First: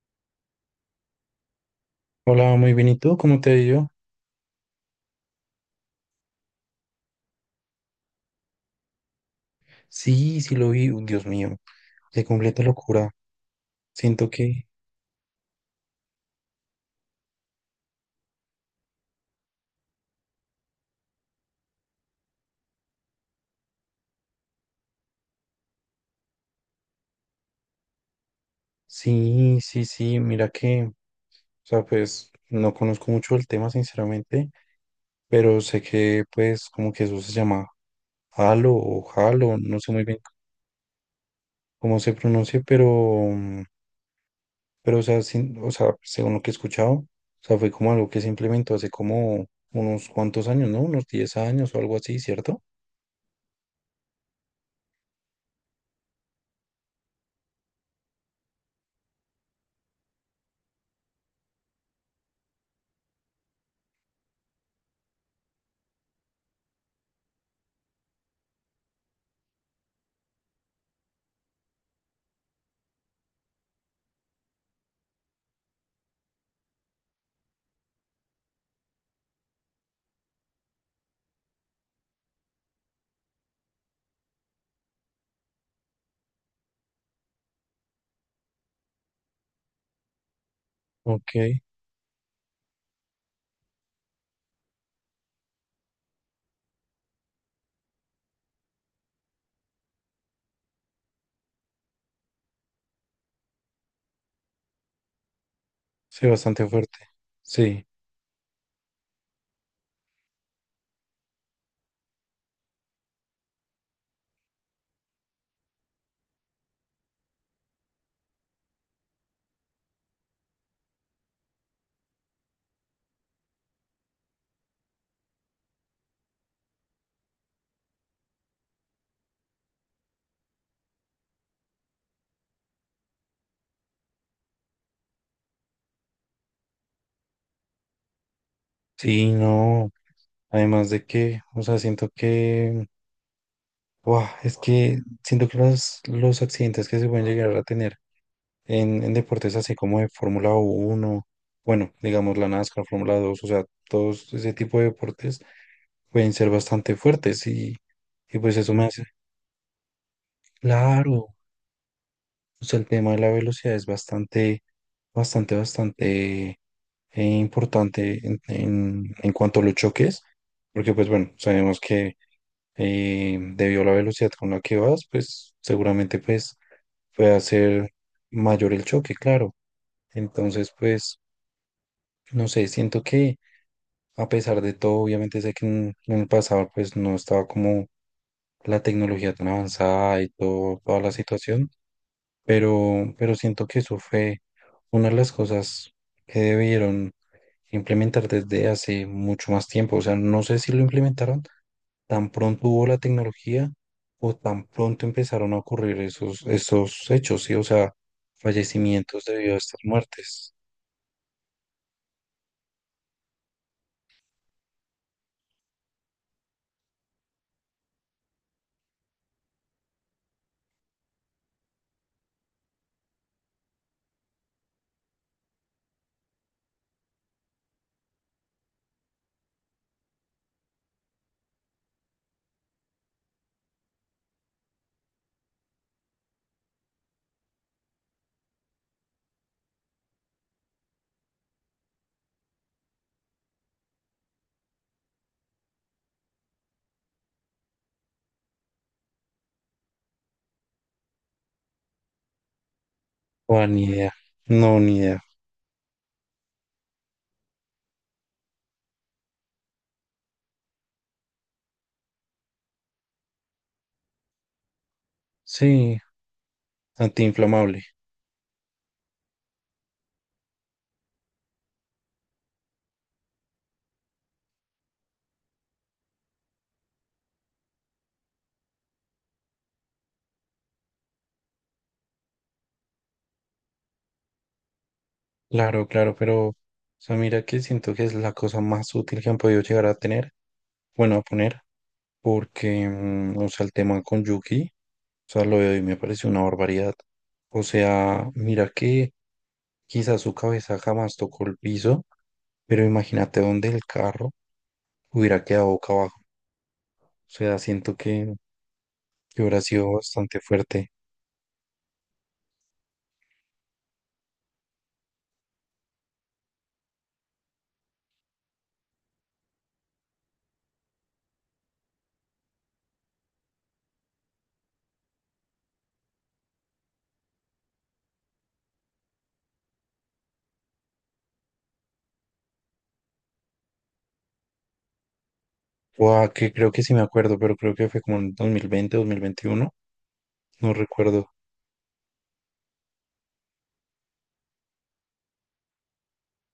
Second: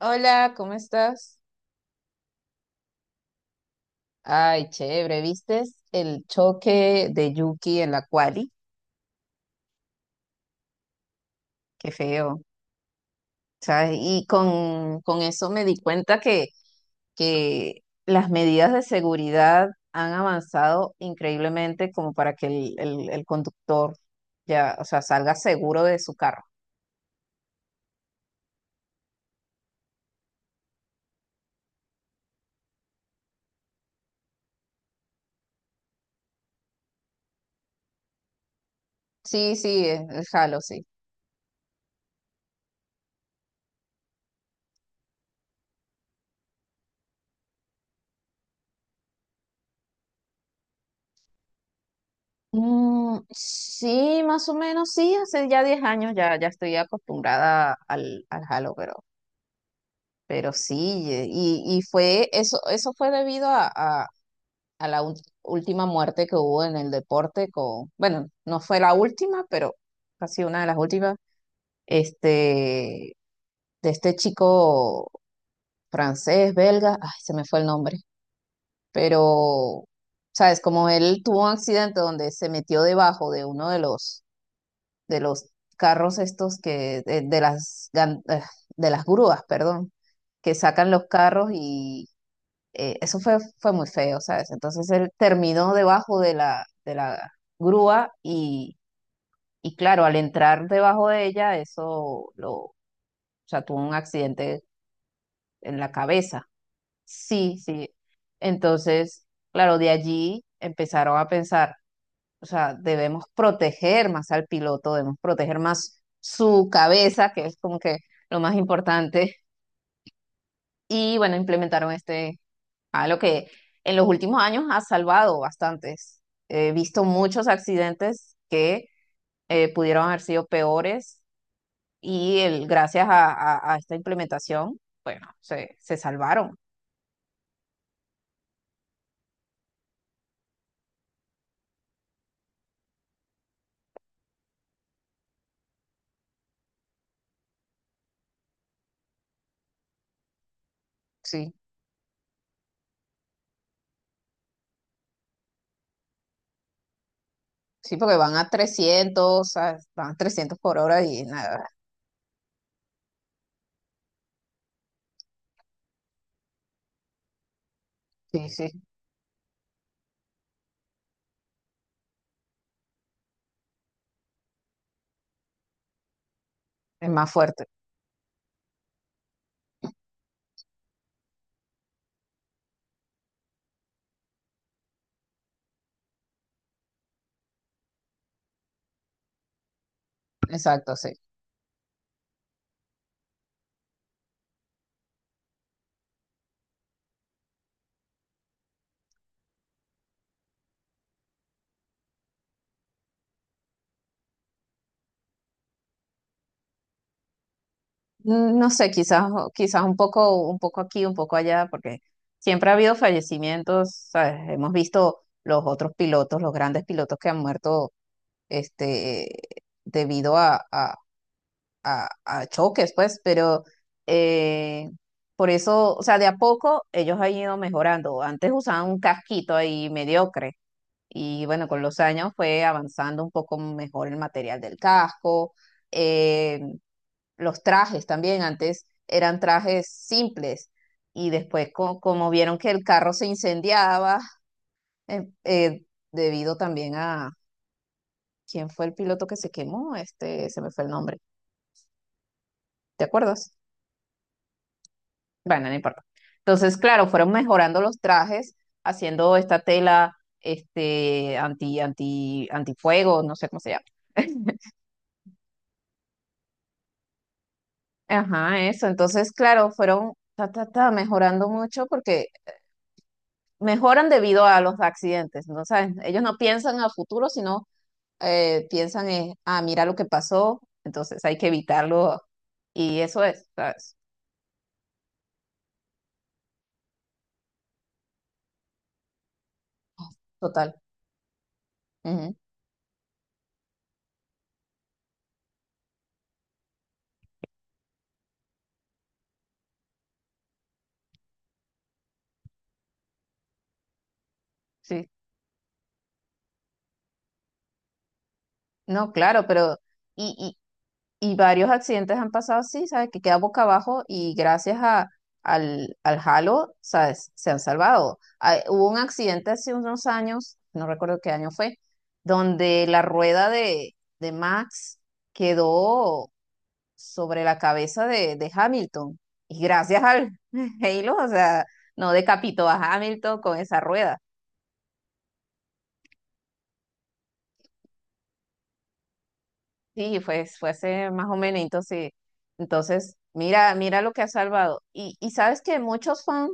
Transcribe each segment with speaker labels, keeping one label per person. Speaker 1: Hola, ¿cómo estás?
Speaker 2: Hola, muy bien. ¿Y tú? ¿Cómo te ha ido?
Speaker 1: Ay, chévere, ¿vistes el choque de Yuki en la quali?
Speaker 2: Sí, lo vi. Uy, Dios mío,
Speaker 1: Qué
Speaker 2: de
Speaker 1: feo.
Speaker 2: completa locura.
Speaker 1: ¿Sabes? Y
Speaker 2: Siento que
Speaker 1: con eso me di cuenta que las medidas de seguridad han avanzado increíblemente como para que el conductor ya, o sea, salga seguro de su carro.
Speaker 2: sí, sí, sí. Mira que, o sea, pues no conozco mucho el tema, sinceramente, pero sé que, pues, como que eso se llama Halo o
Speaker 1: Sí,
Speaker 2: Halo, no
Speaker 1: sí,
Speaker 2: sé muy bien
Speaker 1: el Halo, sí.
Speaker 2: cómo se pronuncia, pero, mm, pero, o sea, o sea, según lo que he escuchado, o sea, fue como algo que se implementó hace como unos cuantos años, ¿no? Unos 10 años o algo así, ¿cierto?
Speaker 1: Mm, sí, más o menos, sí, hace ya 10 años ya, ya estoy acostumbrada al Halo, pero sí, y fue eso, eso fue debido a la última muerte que hubo en el deporte con, bueno, no fue la última, pero casi una de las últimas, este, de este chico francés, belga, ay, se me fue el nombre, pero, sabes, como él tuvo un accidente donde se metió debajo de uno de los carros estos que, de las, de las grúas, perdón, que sacan los
Speaker 2: Ok,
Speaker 1: carros y eso fue muy feo, ¿sabes? Entonces él terminó debajo de la grúa y claro, al entrar debajo de ella, o sea, tuvo un accidente en la
Speaker 2: sí,
Speaker 1: cabeza.
Speaker 2: bastante fuerte.
Speaker 1: Sí,
Speaker 2: Sí.
Speaker 1: sí. Entonces, claro, de allí empezaron a pensar, o sea, debemos proteger más al piloto, debemos proteger más su cabeza, que es como que lo más importante. Y bueno, implementaron algo que en los últimos años ha salvado bastantes. He visto muchos accidentes que pudieron haber sido peores y el, gracias a esta implementación, bueno, se salvaron.
Speaker 2: Sí, no, además de que, o sea, siento que, wow, es que siento que los accidentes que se pueden llegar a tener en deportes así como de Fórmula uno,
Speaker 1: Sí,
Speaker 2: bueno, digamos la NASCAR, Fórmula dos, o sea, todos ese tipo de deportes pueden ser bastante fuertes
Speaker 1: sí, porque
Speaker 2: y pues eso me hace,
Speaker 1: van a 300 por hora y
Speaker 2: claro,
Speaker 1: nada.
Speaker 2: o sea, el tema de la velocidad es bastante, bastante, bastante importante en,
Speaker 1: Sí, sí,
Speaker 2: en cuanto a los choques, porque pues bueno, sabemos que debido a la velocidad con la que vas, pues seguramente pues
Speaker 1: es más
Speaker 2: puede
Speaker 1: fuerte.
Speaker 2: ser mayor el choque, claro. Entonces, pues, no sé, siento que a pesar de todo, obviamente sé que en el pasado pues no estaba como la tecnología tan avanzada y todo,
Speaker 1: Exacto,
Speaker 2: toda
Speaker 1: sí.
Speaker 2: la situación, pero siento que eso fue una de las cosas que debieron implementar desde hace mucho más tiempo. O sea, no sé si lo implementaron, tan pronto hubo la tecnología o tan pronto empezaron a ocurrir esos, esos hechos, ¿sí? O sea,
Speaker 1: Mm, no sé, quizás,
Speaker 2: fallecimientos debido a estas
Speaker 1: quizás
Speaker 2: muertes.
Speaker 1: un poco aquí, un poco allá, porque siempre ha habido fallecimientos, ¿sabes? Hemos visto los otros pilotos, los grandes pilotos que han muerto, este, debido a choques, pues, pero eh, por eso, o sea, de a poco ellos han ido mejorando. Antes usaban un casquito ahí mediocre y bueno, con los años fue avanzando un poco mejor el material del casco. eh, los trajes también, antes eran trajes simples y después como vieron que el carro se incendiaba, eh, eh, debido también a, ¿quién fue el piloto que se quemó? Se me fue el nombre, ¿te acuerdas?
Speaker 2: O ni idea. No, ni idea.
Speaker 1: Bueno, no importa. Entonces, claro, fueron mejorando los trajes, haciendo esta tela, este, anti, anti, antifuego, no sé cómo se llama.
Speaker 2: Sí, antiinflamable.
Speaker 1: Ajá, eso. Entonces, claro, fueron mejorando mucho porque mejoran debido a los accidentes, ¿no? O ellos no piensan a futuro, sino piensan en, ah, mira lo que pasó, entonces hay que evitarlo. Y eso es, ¿sabes?
Speaker 2: Claro, claro, pero, o sea, mira que siento que es la cosa más útil que han podido llegar a tener,
Speaker 1: Total.
Speaker 2: bueno, a poner,
Speaker 1: Ujú,
Speaker 2: porque, o sea, el tema con Yuki, o sea, lo de hoy me pareció una barbaridad. O sea, mira que quizás su cabeza jamás tocó el piso. Pero imagínate donde el carro
Speaker 1: sí.
Speaker 2: hubiera quedado boca abajo. O sea, siento
Speaker 1: No,
Speaker 2: que
Speaker 1: claro,
Speaker 2: hubiera
Speaker 1: pero.
Speaker 2: sido bastante
Speaker 1: Y,
Speaker 2: fuerte.
Speaker 1: y varios accidentes han pasado así, ¿sabes? Que queda boca abajo y gracias al halo, ¿sabes? Se han salvado. Ah, hubo un accidente hace unos años, no recuerdo qué año fue, donde la rueda de Max quedó sobre la cabeza de Hamilton. Y gracias al Halo, o sea, no decapitó a Hamilton con esa rueda.
Speaker 2: O que creo que sí me acuerdo, pero creo que fue como en 2020, 2021.
Speaker 1: Sí, fue
Speaker 2: No
Speaker 1: ese más
Speaker 2: recuerdo.
Speaker 1: o menos. Entonces mira, mira lo que ha salvado. Y sabes que muchos fans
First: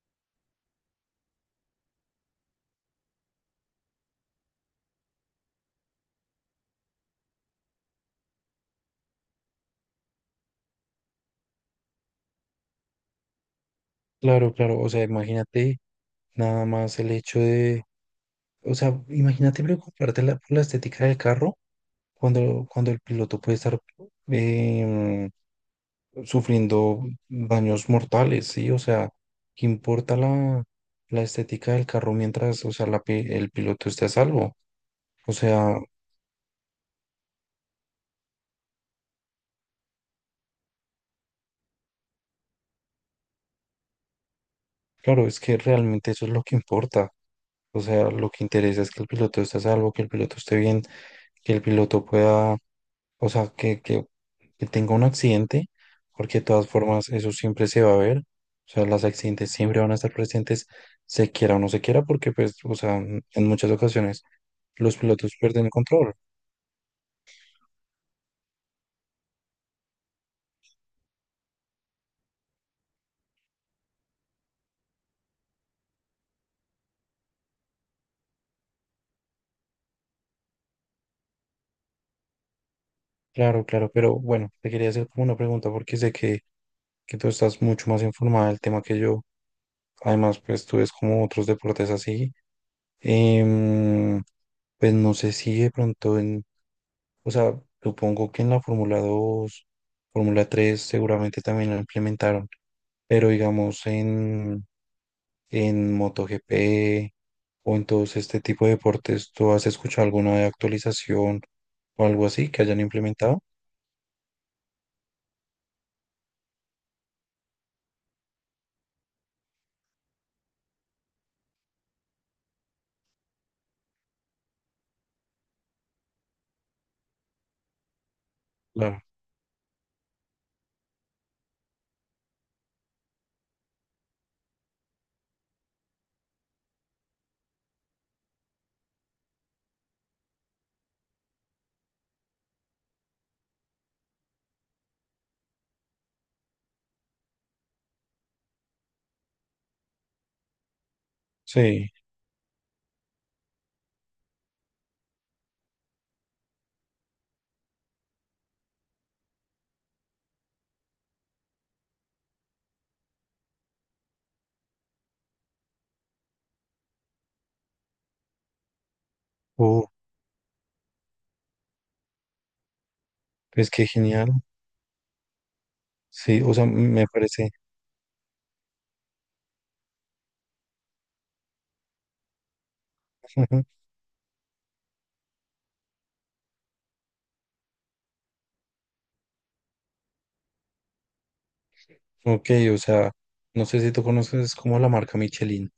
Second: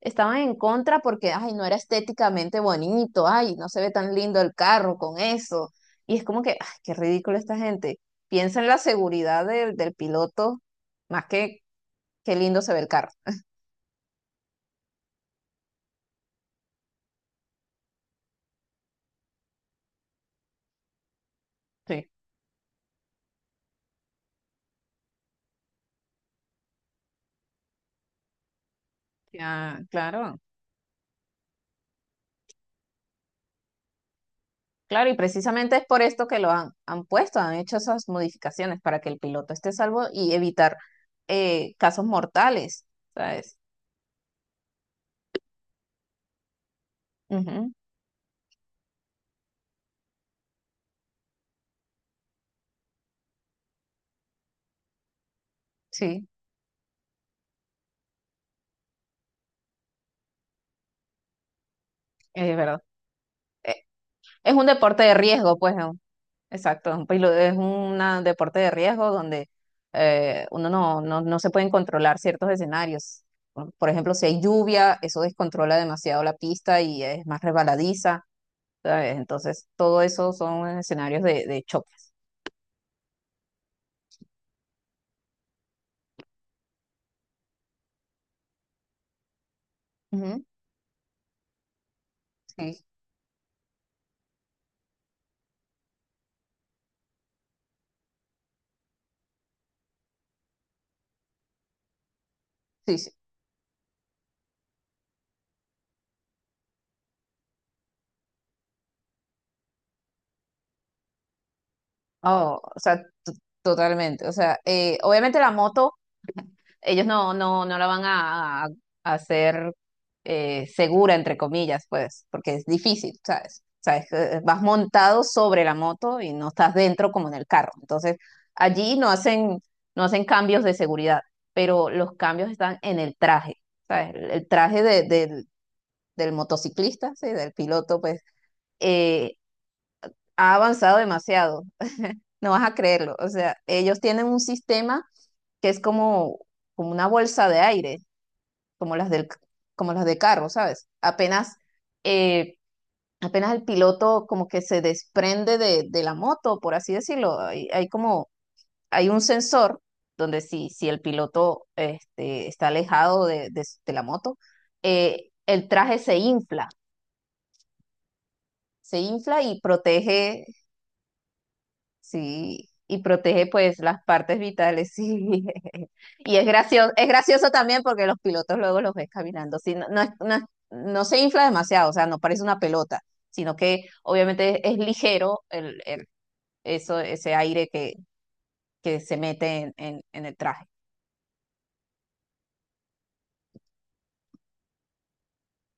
Speaker 1: estaban en contra porque, ay, no era estéticamente bonito, ay, no se ve tan lindo el carro con eso. Y es como que, ay, qué ridículo esta gente. Piensa en la seguridad del piloto más que qué lindo se ve el carro.
Speaker 2: Claro, claro. O sea, imagínate nada más el hecho de... O sea, imagínate preocuparte por la estética del carro
Speaker 1: Sí,
Speaker 2: cuando, cuando el piloto puede estar... em, sufriendo daños mortales, ¿sí? O sea, ¿qué
Speaker 1: ya,
Speaker 2: importa
Speaker 1: claro.
Speaker 2: la, la estética del carro mientras, o sea, el piloto esté a salvo?
Speaker 1: Claro, y
Speaker 2: O
Speaker 1: precisamente
Speaker 2: sea,
Speaker 1: es por esto que lo han puesto, han hecho esas modificaciones para que el piloto esté salvo y evitar casos mortales, ¿sabes?
Speaker 2: claro, es que realmente eso es lo que importa.
Speaker 1: Ujú,
Speaker 2: O sea, lo que interesa es que el piloto esté a salvo, que el piloto esté bien, que el piloto pueda, o sea, que tenga un accidente,
Speaker 1: sí,
Speaker 2: porque de todas formas eso siempre se va a ver. O sea, los accidentes siempre van a estar presentes, se quiera o no se quiera, porque pues,
Speaker 1: es
Speaker 2: o
Speaker 1: verdad.
Speaker 2: sea, en muchas
Speaker 1: Eh,
Speaker 2: ocasiones
Speaker 1: es un
Speaker 2: los
Speaker 1: deporte de
Speaker 2: pilotos
Speaker 1: riesgo,
Speaker 2: pierden el
Speaker 1: pues, ¿no?
Speaker 2: control.
Speaker 1: Exacto, es un deporte de riesgo donde uno no se pueden controlar ciertos escenarios. Por ejemplo, si hay lluvia, eso descontrola demasiado la pista y es más resbaladiza, ¿sabes? Entonces, todo eso son escenarios de choques.
Speaker 2: Claro, claro, pero bueno, te quería hacer como una pregunta porque sé que tú estás mucho más informada del tema que yo. Además,
Speaker 1: Ujú,
Speaker 2: pues tú ves como otros deportes así.
Speaker 1: sí.
Speaker 2: Em, pues no sé si de pronto en, o sea, supongo que en la Fórmula dos, Fórmula tres seguramente también lo implementaron,
Speaker 1: Sí, sí.
Speaker 2: pero digamos en MotoGP o en todos este tipo de deportes, ¿tú has escuchado alguna de actualización o algo así
Speaker 1: Oh,
Speaker 2: que
Speaker 1: o
Speaker 2: hayan
Speaker 1: sea,
Speaker 2: implementado?
Speaker 1: totalmente. O sea, obviamente la moto, ellos no la van a hacer segura, entre comillas, pues, porque es difícil, ¿sabes? O sea, vas montado sobre la moto y no estás dentro como en el carro. Entonces, allí
Speaker 2: Claro.
Speaker 1: no hacen cambios de seguridad, pero los cambios están en el traje, ¿sabes? El traje del motociclista, ¿sí? Del piloto, pues, eh, ha avanzado demasiado. No vas a creerlo. O sea, ellos tienen un sistema que es como, como una bolsa de aire, como las del, como las de carro, ¿sabes?
Speaker 2: Sí.
Speaker 1: Eh, apenas el piloto como que se desprende de la moto, por así decirlo. Hay un sensor donde si el piloto está alejado de la moto, el traje se infla y
Speaker 2: Oh,
Speaker 1: protege. Sí, y protege
Speaker 2: pues
Speaker 1: pues
Speaker 2: qué
Speaker 1: las
Speaker 2: genial.
Speaker 1: partes vitales, sí. Y
Speaker 2: Sí, o sea, me
Speaker 1: es
Speaker 2: parece.
Speaker 1: gracioso también porque los pilotos luego los ves caminando, sí, no, no, no, no se infla demasiado, o sea, no parece una pelota, sino que obviamente es ligero eso, ese aire que se mete en el traje.
Speaker 2: Ok, o sea, no sé si tú conoces como la marca Michelin,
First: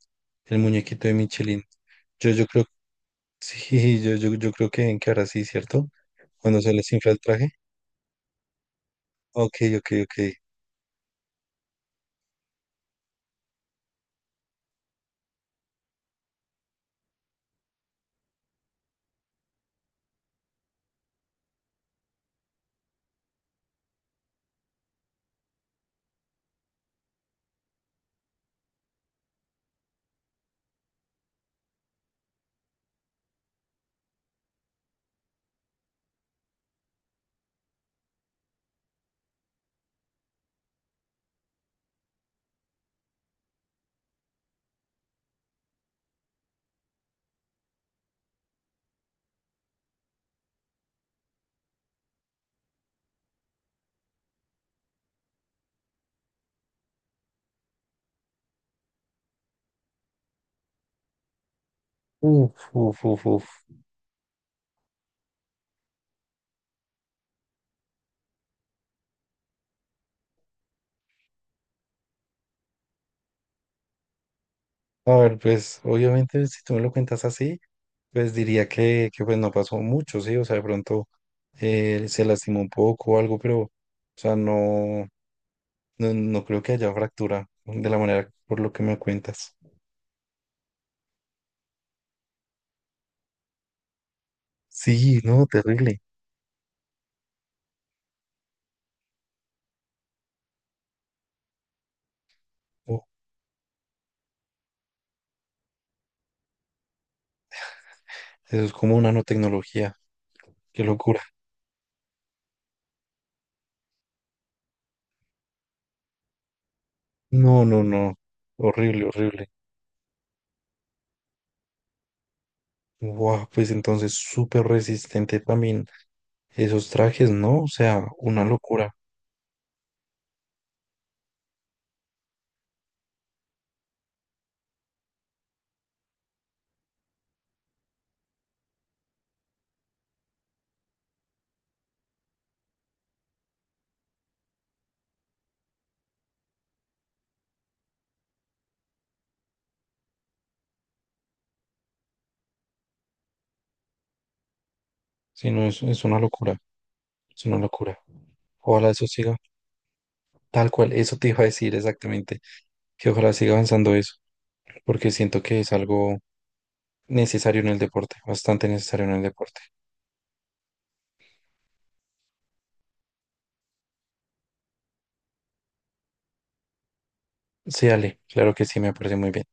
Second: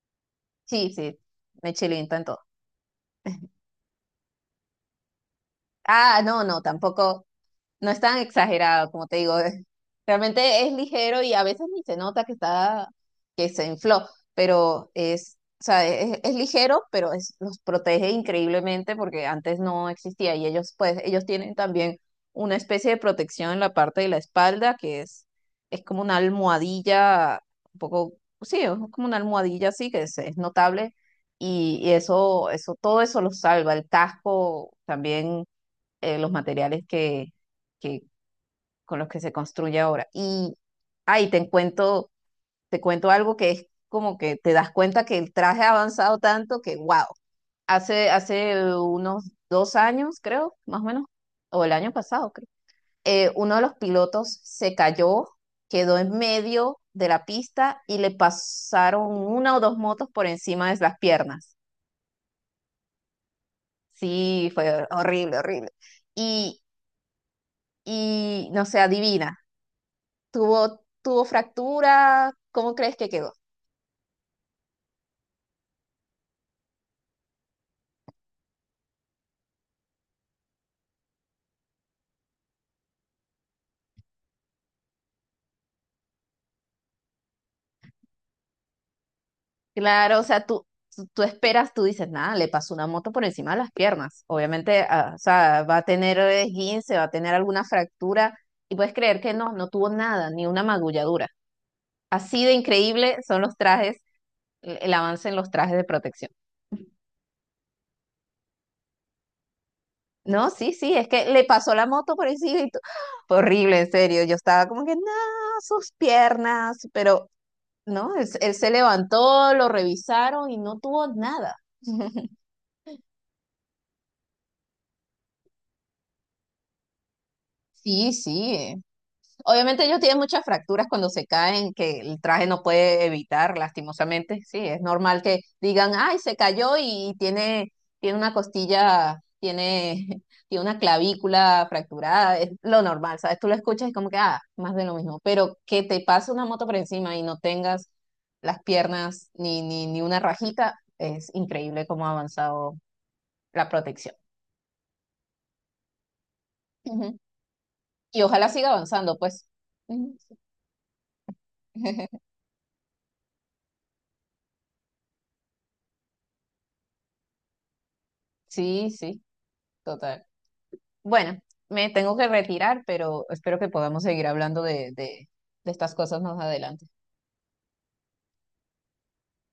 Speaker 2: el
Speaker 1: Sí,
Speaker 2: muñequito de
Speaker 1: sí,
Speaker 2: Michelin.
Speaker 1: me chilienta en
Speaker 2: Yo,
Speaker 1: todo.
Speaker 2: yo creo, sí, yo creo que, ven que ahora sí, ¿cierto?
Speaker 1: Ah, no,
Speaker 2: Cuando
Speaker 1: no,
Speaker 2: se les infla el
Speaker 1: tampoco.
Speaker 2: traje.
Speaker 1: No es tan exagerado, como te digo.
Speaker 2: Ok, ok, ok.
Speaker 1: Realmente es ligero y a veces ni se nota que está, que se infló, pero es, o sea, es ligero, pero los protege increíblemente porque antes no existía y ellos, pues, ellos tienen también una especie de protección en la parte de la espalda que es como una almohadilla, un poco, sí, es como una almohadilla así que es notable y todo eso los salva. El casco también los materiales que- con los que se construye ahora. Y ahí te cuento algo que es como que te das cuenta que el traje ha avanzado tanto que, wow, hace unos 2 años, creo, más o menos, o el año pasado, creo, uno de los pilotos se cayó, quedó en medio de la pista y le pasaron una o dos motos por encima de las piernas.
Speaker 2: Uf, uf, uf, uf.
Speaker 1: Sí, fue horrible, horrible. Y, y no sé, adivina, tuvo fractura, ¿cómo crees que quedó?
Speaker 2: A ver, pues, obviamente, si tú me lo cuentas así, pues diría que pues no pasó mucho, sí, o sea, de pronto se lastimó un poco o algo, pero, o sea, no, no, no creo que haya fractura de la manera por lo que me cuentas.
Speaker 1: Claro, o sea, tú esperas, tú dices, nada, le pasó una moto por encima de las piernas. Obviamente, ah, o
Speaker 2: Sí, no,
Speaker 1: sea, va a
Speaker 2: terrible.
Speaker 1: tener esguince, va a tener alguna fractura, y puedes creer que no, no tuvo nada, ni una magulladura. Así de
Speaker 2: Oh,
Speaker 1: increíble son los trajes, el avance en los trajes de protección.
Speaker 2: eso es como una nanotecnología.
Speaker 1: No, sí,
Speaker 2: Qué
Speaker 1: sí, es
Speaker 2: locura.
Speaker 1: que le pasó la moto por encima y ¡ah! Fue horrible, en serio. Yo estaba como que, no, sus piernas, pero
Speaker 2: No, no,
Speaker 1: ¿no?
Speaker 2: no.
Speaker 1: Él se
Speaker 2: Horrible, horrible.
Speaker 1: levantó, lo revisaron y no tuvo nada.
Speaker 2: Wow, pues entonces súper resistente también esos trajes, ¿no? O sea,
Speaker 1: Sí,
Speaker 2: una
Speaker 1: sí.
Speaker 2: locura.
Speaker 1: Obviamente ellos tienen muchas fracturas cuando se caen, que el traje no puede evitar, lastimosamente. Sí, es normal que digan, ay, se cayó y tiene, tiene una costilla, tiene, tiene una clavícula fracturada. Es lo normal, ¿sabes? Tú lo escuchas y como que, ah, más de lo mismo. Pero que te pase una moto por encima y no tengas las piernas ni una rajita, es increíble cómo ha avanzado la protección.
Speaker 2: Sí, no, es una locura.
Speaker 1: Ujú.
Speaker 2: Es una locura.
Speaker 1: Y ojalá siga
Speaker 2: Ojalá eso
Speaker 1: avanzando,
Speaker 2: siga
Speaker 1: pues. Ujú.
Speaker 2: tal cual. Eso te iba a decir exactamente. Que ojalá siga avanzando eso. Porque siento que es algo necesario en el deporte. Bastante
Speaker 1: Sí,
Speaker 2: necesario en
Speaker 1: sí,
Speaker 2: el deporte.
Speaker 1: total. Bueno, me tengo que retirar, pero espero que podamos seguir hablando de estas cosas más adelante.
Speaker 2: Sí, Ale, claro que sí, me parece muy bien.